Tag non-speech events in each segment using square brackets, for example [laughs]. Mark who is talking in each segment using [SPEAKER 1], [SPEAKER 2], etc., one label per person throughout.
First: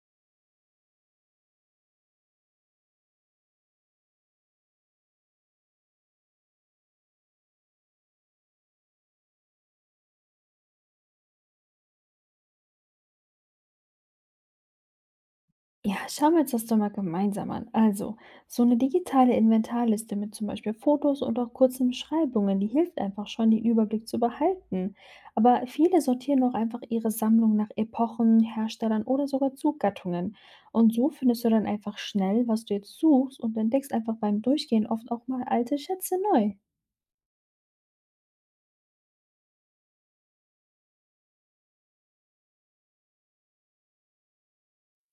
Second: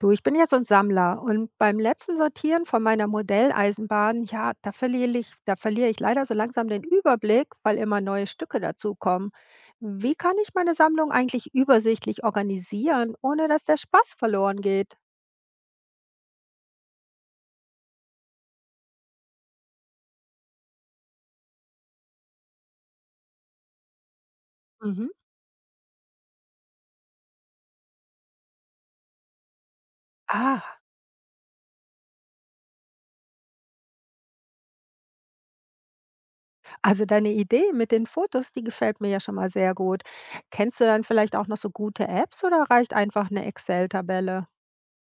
[SPEAKER 1] Du, ich bin jetzt so ein Sammler und beim letzten Sortieren von meiner Modelleisenbahn, ja, da verliere ich leider so langsam den Überblick, weil immer neue Stücke dazukommen. Wie kann ich meine Sammlung eigentlich übersichtlich organisieren, ohne dass der Spaß verloren geht?
[SPEAKER 2] Ja, schauen wir uns das doch mal gemeinsam an. Also, so eine digitale Inventarliste mit zum Beispiel Fotos und auch kurzen Beschreibungen, die hilft einfach schon, den Überblick zu behalten.
[SPEAKER 1] Mhm.
[SPEAKER 2] Aber viele sortieren auch einfach ihre Sammlung nach Epochen, Herstellern oder sogar Zuggattungen.
[SPEAKER 1] Ah,
[SPEAKER 2] Und so findest du dann einfach schnell, was du jetzt suchst und entdeckst einfach beim Durchgehen oft auch mal alte Schätze neu.
[SPEAKER 1] also deine Idee mit den Fotos, die gefällt mir ja schon mal sehr gut. Kennst du dann vielleicht auch noch so gute Apps oder reicht einfach eine Excel-Tabelle?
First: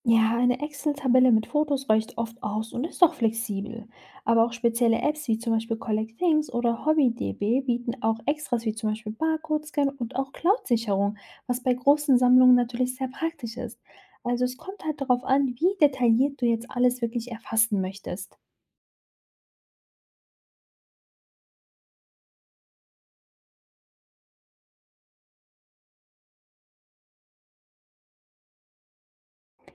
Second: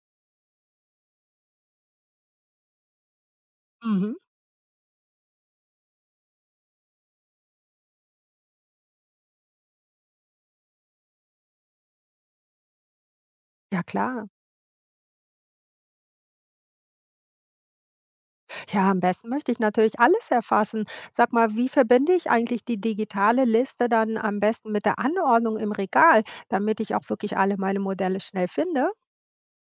[SPEAKER 2] Ja, eine Excel-Tabelle mit Fotos reicht oft aus und ist auch flexibel.
[SPEAKER 1] Mhm.
[SPEAKER 2] Aber auch spezielle Apps wie zum Beispiel Collect Things oder HobbyDB bieten auch Extras wie zum Beispiel Barcode-Scan und auch Cloud-Sicherung, was bei großen Sammlungen natürlich sehr praktisch ist.
[SPEAKER 1] Ja, klar.
[SPEAKER 2] Also es kommt halt darauf an, wie detailliert du jetzt alles wirklich erfassen möchtest.
[SPEAKER 1] Ja, am besten möchte ich natürlich alles erfassen. Sag mal, wie verbinde ich eigentlich die digitale Liste dann am besten mit der Anordnung im Regal, damit ich auch wirklich alle meine Modelle schnell finde?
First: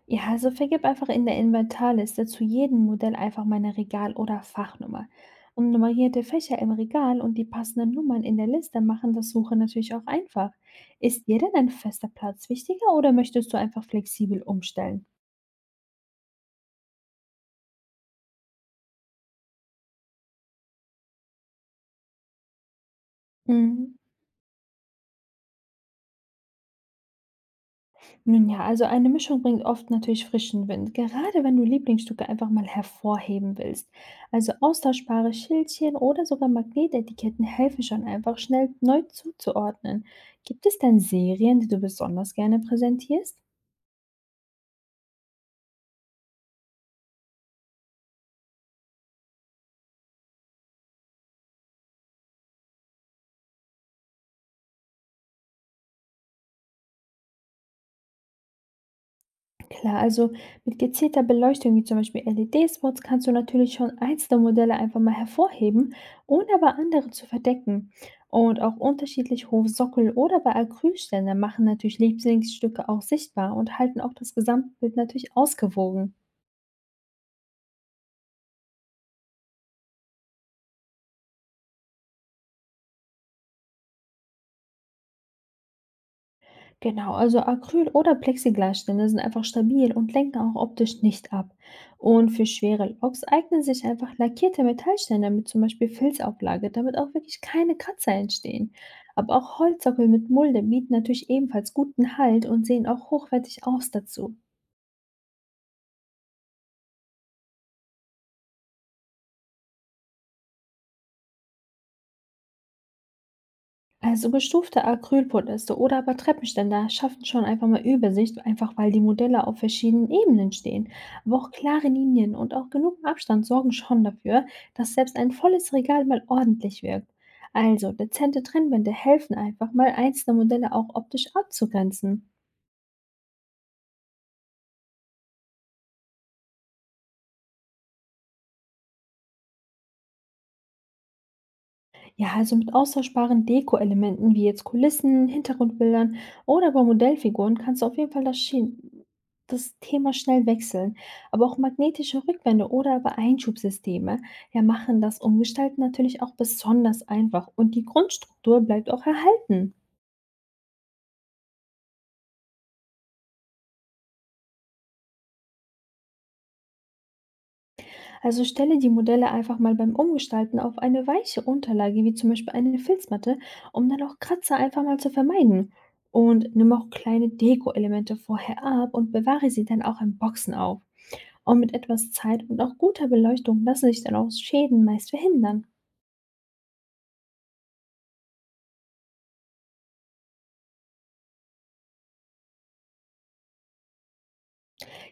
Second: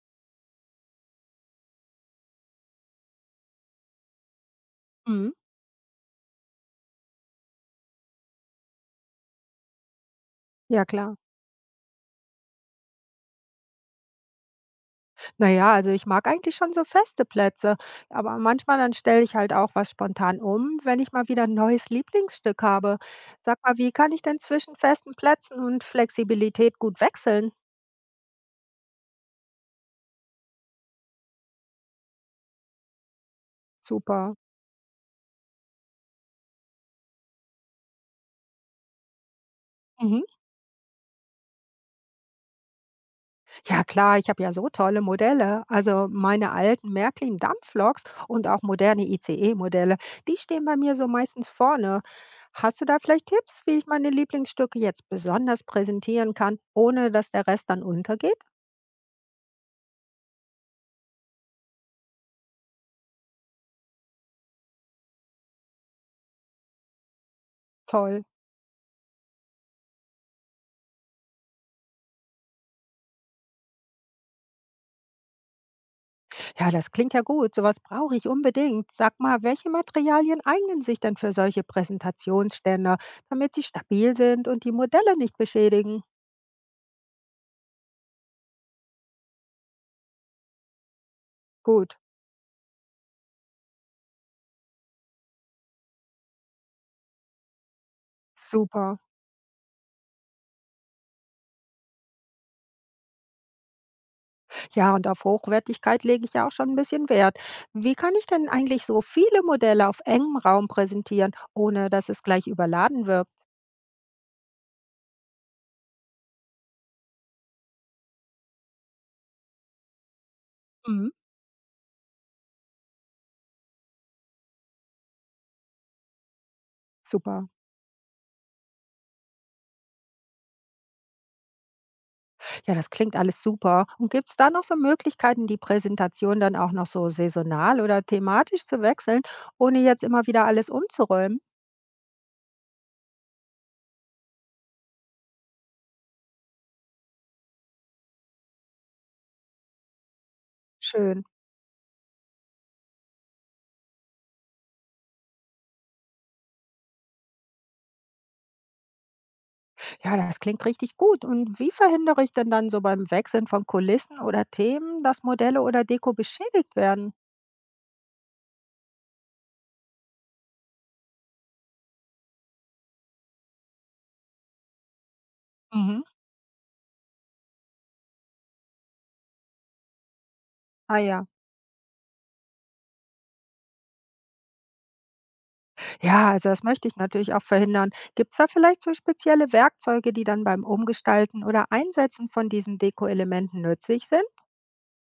[SPEAKER 2] Ja, also vergib einfach in der Inventarliste zu jedem Modell einfach meine Regal- oder Fachnummer.
[SPEAKER 1] Mhm.
[SPEAKER 2] Und nummerierte Fächer im Regal und die passenden Nummern in der Liste machen das Suchen natürlich auch einfach.
[SPEAKER 1] Ja, klar.
[SPEAKER 2] Ist dir denn ein fester Platz wichtiger oder möchtest du einfach flexibel umstellen?
[SPEAKER 1] Naja, also ich mag eigentlich schon so feste Plätze, aber manchmal dann stelle ich halt auch was spontan um, wenn ich mal wieder ein neues Lieblingsstück habe. Sag mal, wie
[SPEAKER 2] Mhm.
[SPEAKER 1] kann ich denn zwischen festen Plätzen und Flexibilität gut wechseln?
[SPEAKER 2] Nun ja, also eine Mischung bringt oft natürlich frischen Wind, gerade wenn du Lieblingsstücke einfach mal hervorheben willst.
[SPEAKER 1] Super.
[SPEAKER 2] Also austauschbare Schildchen oder sogar Magnetetiketten helfen schon einfach schnell neu zuzuordnen.
[SPEAKER 1] Mhm.
[SPEAKER 2] Gibt es denn Serien, die du besonders gerne präsentierst?
[SPEAKER 1] Ja klar, ich habe ja so tolle Modelle. Also meine alten Märklin-Dampfloks und auch moderne ICE-Modelle, die stehen bei mir so meistens vorne. Hast du da vielleicht Tipps, wie ich meine Lieblingsstücke jetzt besonders präsentieren kann, ohne dass der Rest dann untergeht?
[SPEAKER 2] Klar, also mit gezielter Beleuchtung, wie zum Beispiel LED-Spots, kannst du natürlich schon einzelne Modelle einfach mal hervorheben, ohne aber andere zu verdecken.
[SPEAKER 1] Toll.
[SPEAKER 2] Und auch unterschiedlich hohe Sockel oder bei Acrylständer machen natürlich Lieblingsstücke auch sichtbar und halten auch das Gesamtbild natürlich ausgewogen.
[SPEAKER 1] Ja, das klingt ja gut. Sowas brauche ich unbedingt. Sag mal, welche Materialien eignen sich denn für solche Präsentationsständer, damit sie stabil sind und die Modelle nicht beschädigen?
[SPEAKER 2] Genau, also Acryl- oder Plexiglasstände sind einfach stabil und lenken auch optisch nicht ab.
[SPEAKER 1] Gut.
[SPEAKER 2] Und für schwere Loks eignen sich einfach lackierte Metallstände mit zum Beispiel Filzauflage, damit auch wirklich keine Kratzer entstehen.
[SPEAKER 1] Super.
[SPEAKER 2] Aber auch Holzsockel mit Mulde bieten natürlich ebenfalls guten Halt und sehen auch hochwertig aus dazu.
[SPEAKER 1] Ja, und auf Hochwertigkeit lege ich ja auch schon ein bisschen Wert. Wie kann ich denn eigentlich so viele Modelle auf engem Raum präsentieren, ohne dass es gleich überladen wirkt?
[SPEAKER 2] Also gestufte Acrylpodeste oder aber Treppenständer schaffen schon einfach mal Übersicht, einfach weil die Modelle auf verschiedenen Ebenen stehen.
[SPEAKER 1] Mhm.
[SPEAKER 2] Aber auch klare Linien und auch genug Abstand sorgen schon dafür, dass selbst ein volles Regal mal ordentlich wirkt.
[SPEAKER 1] Super.
[SPEAKER 2] Also dezente Trennwände helfen einfach mal einzelne Modelle auch optisch abzugrenzen.
[SPEAKER 1] Ja, das klingt alles super. Und gibt es da noch so Möglichkeiten, die Präsentation dann auch noch so saisonal oder thematisch zu wechseln, ohne jetzt immer wieder alles umzuräumen?
[SPEAKER 2] Ja, also mit austauschbaren Deko-Elementen wie jetzt Kulissen, Hintergrundbildern oder aber Modellfiguren kannst du auf jeden Fall das Thema schnell wechseln.
[SPEAKER 1] Schön.
[SPEAKER 2] Aber auch magnetische Rückwände oder aber Einschubsysteme ja, machen das Umgestalten natürlich auch besonders einfach und die Grundstruktur bleibt auch erhalten.
[SPEAKER 1] Ja, das klingt richtig gut. Und wie verhindere ich denn dann so beim Wechseln von Kulissen oder Themen, dass Modelle oder Deko beschädigt werden?
[SPEAKER 2] Also stelle die Modelle einfach mal beim Umgestalten auf eine weiche Unterlage, wie zum Beispiel eine Filzmatte, um dann auch Kratzer einfach mal zu vermeiden.
[SPEAKER 1] Mhm.
[SPEAKER 2] Und nimm auch kleine Deko-Elemente vorher ab und bewahre sie dann auch in Boxen auf.
[SPEAKER 1] Ah ja.
[SPEAKER 2] Und mit etwas Zeit und auch guter Beleuchtung lassen sich dann auch Schäden meist verhindern.
[SPEAKER 1] Ja, also das möchte ich natürlich auch verhindern. Gibt es da vielleicht so spezielle Werkzeuge, die dann beim Umgestalten oder Einsetzen von diesen Dekoelementen nützlich sind?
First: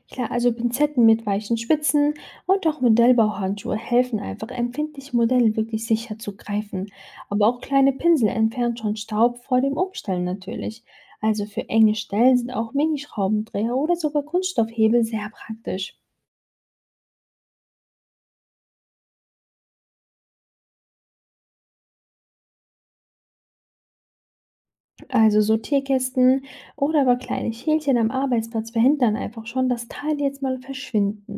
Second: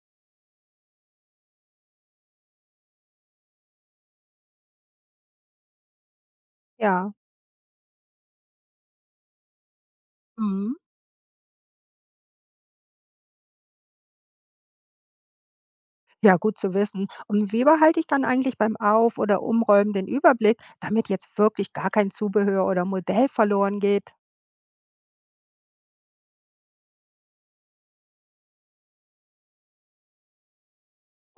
[SPEAKER 2] Klar, also Pinzetten mit weichen Spitzen und auch Modellbauhandschuhe helfen einfach, empfindliche Modelle wirklich sicher zu greifen.
[SPEAKER 1] Ja.
[SPEAKER 2] Aber auch kleine Pinsel entfernen schon Staub vor dem Umstellen
[SPEAKER 1] Mhm.
[SPEAKER 2] natürlich. Also für enge Stellen sind auch Minischraubendreher oder sogar Kunststoffhebel sehr praktisch.
[SPEAKER 1] Ja, gut zu wissen. Und wie behalte ich dann eigentlich beim Auf- oder Umräumen den Überblick, damit jetzt wirklich gar kein Zubehör oder Modell verloren geht?
[SPEAKER 2] Also Sortierkästen oder aber kleine Schälchen am Arbeitsplatz verhindern einfach schon, dass Teile jetzt mal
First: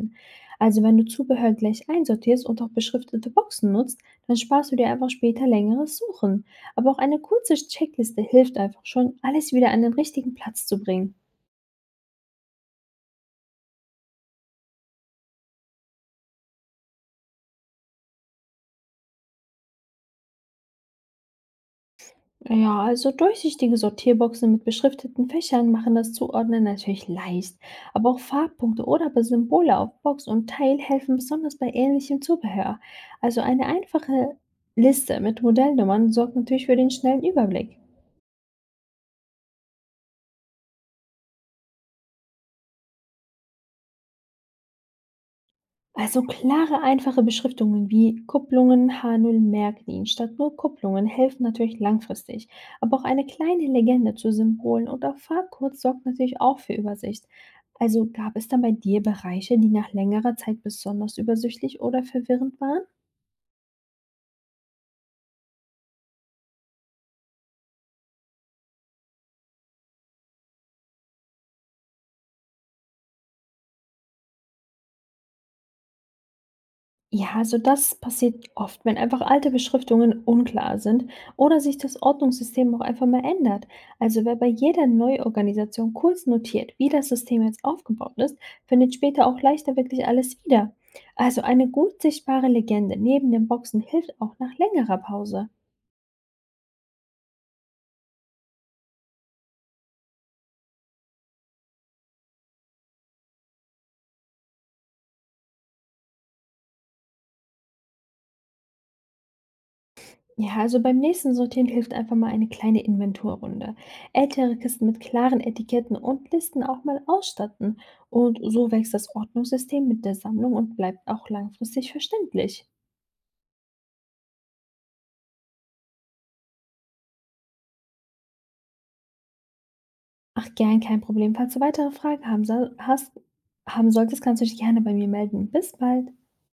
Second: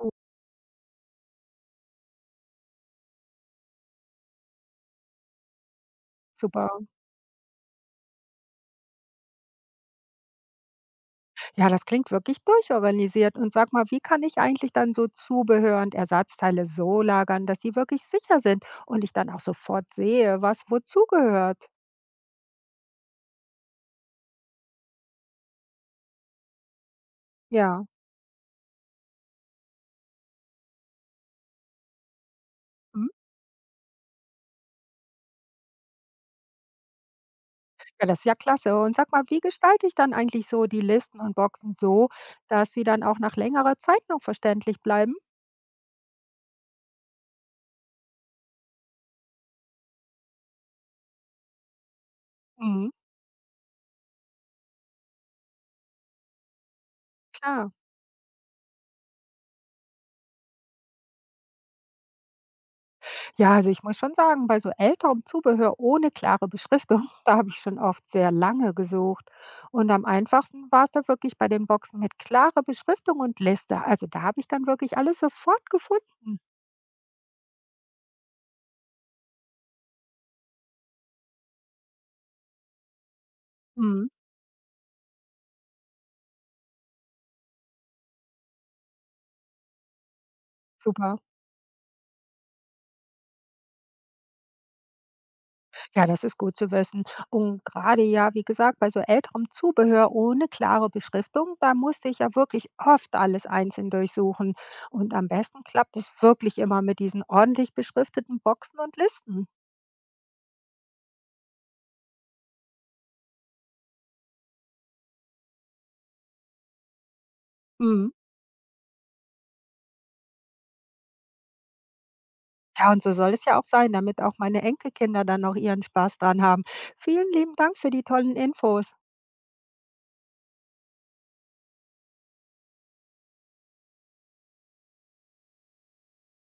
[SPEAKER 1] Oh,
[SPEAKER 2] Also wenn du Zubehör gleich einsortierst und auch beschriftete Boxen nutzt, dann sparst du dir einfach später längeres Suchen.
[SPEAKER 1] super.
[SPEAKER 2] Aber auch eine kurze Checkliste hilft einfach schon, alles wieder an den richtigen Platz zu bringen.
[SPEAKER 1] Ja, das klingt wirklich durchorganisiert. Und sag mal, wie kann ich eigentlich dann so Zubehör und Ersatzteile so lagern, dass sie wirklich sicher sind und ich dann auch sofort sehe, was wozu gehört?
[SPEAKER 2] Ja, also durchsichtige Sortierboxen mit beschrifteten Fächern machen das Zuordnen natürlich leicht,
[SPEAKER 1] Ja.
[SPEAKER 2] aber auch Farbpunkte oder Symbole auf Box und Teil helfen besonders bei ähnlichem Zubehör.
[SPEAKER 1] Mhm.
[SPEAKER 2] Also eine einfache Liste mit Modellnummern sorgt natürlich für den schnellen Überblick.
[SPEAKER 1] Ja, das ist ja klasse. Und sag mal, wie gestalte ich dann eigentlich so die Listen und Boxen so, dass sie dann auch nach längerer Zeit noch verständlich bleiben?
[SPEAKER 2] Also klare, einfache Beschriftungen wie Kupplungen H0 Märklin statt nur Kupplungen helfen natürlich langfristig.
[SPEAKER 1] Mhm,
[SPEAKER 2] Aber auch eine kleine Legende zu Symbolen oder Farbcodes sorgt natürlich auch für Übersicht.
[SPEAKER 1] klar.
[SPEAKER 2] Also gab es dann bei dir Bereiche, die nach längerer Zeit besonders übersichtlich oder verwirrend waren?
[SPEAKER 1] Ja, also ich muss schon sagen, bei so älterem Zubehör ohne klare Beschriftung, [laughs] da habe ich schon oft sehr lange gesucht. Und am einfachsten war es da wirklich bei den Boxen mit klarer Beschriftung und Liste. Also da habe ich dann wirklich alles sofort gefunden.
[SPEAKER 2] Ja, also das passiert oft, wenn einfach alte Beschriftungen unklar sind oder sich das Ordnungssystem auch einfach mal ändert.
[SPEAKER 1] Mhm,
[SPEAKER 2] Also wer bei jeder Neuorganisation kurz notiert, wie das System jetzt aufgebaut ist, findet später auch leichter wirklich alles wieder.
[SPEAKER 1] super.
[SPEAKER 2] Also eine gut sichtbare Legende neben den Boxen hilft auch nach längerer Pause.
[SPEAKER 1] Ja, das ist gut zu wissen. Und gerade ja, wie gesagt, bei so älterem Zubehör ohne klare Beschriftung, da musste ich ja wirklich oft alles einzeln durchsuchen. Und am besten klappt es wirklich immer mit diesen ordentlich beschrifteten Boxen und Listen.
[SPEAKER 2] Ja, also beim nächsten Sortieren hilft einfach mal eine kleine Inventurrunde. Ältere Kisten mit klaren Etiketten und Listen auch mal ausstatten.
[SPEAKER 1] Mhm.
[SPEAKER 2] Und so wächst das Ordnungssystem mit der Sammlung und bleibt auch langfristig verständlich.
[SPEAKER 1] Ja, und so soll es ja auch sein, damit auch meine Enkelkinder dann noch ihren Spaß dran haben. Vielen lieben Dank für die tollen Infos.
[SPEAKER 2] Ach, gern, kein Problem. Falls du weitere hast, haben solltest, kannst du dich gerne bei mir melden. Bis bald.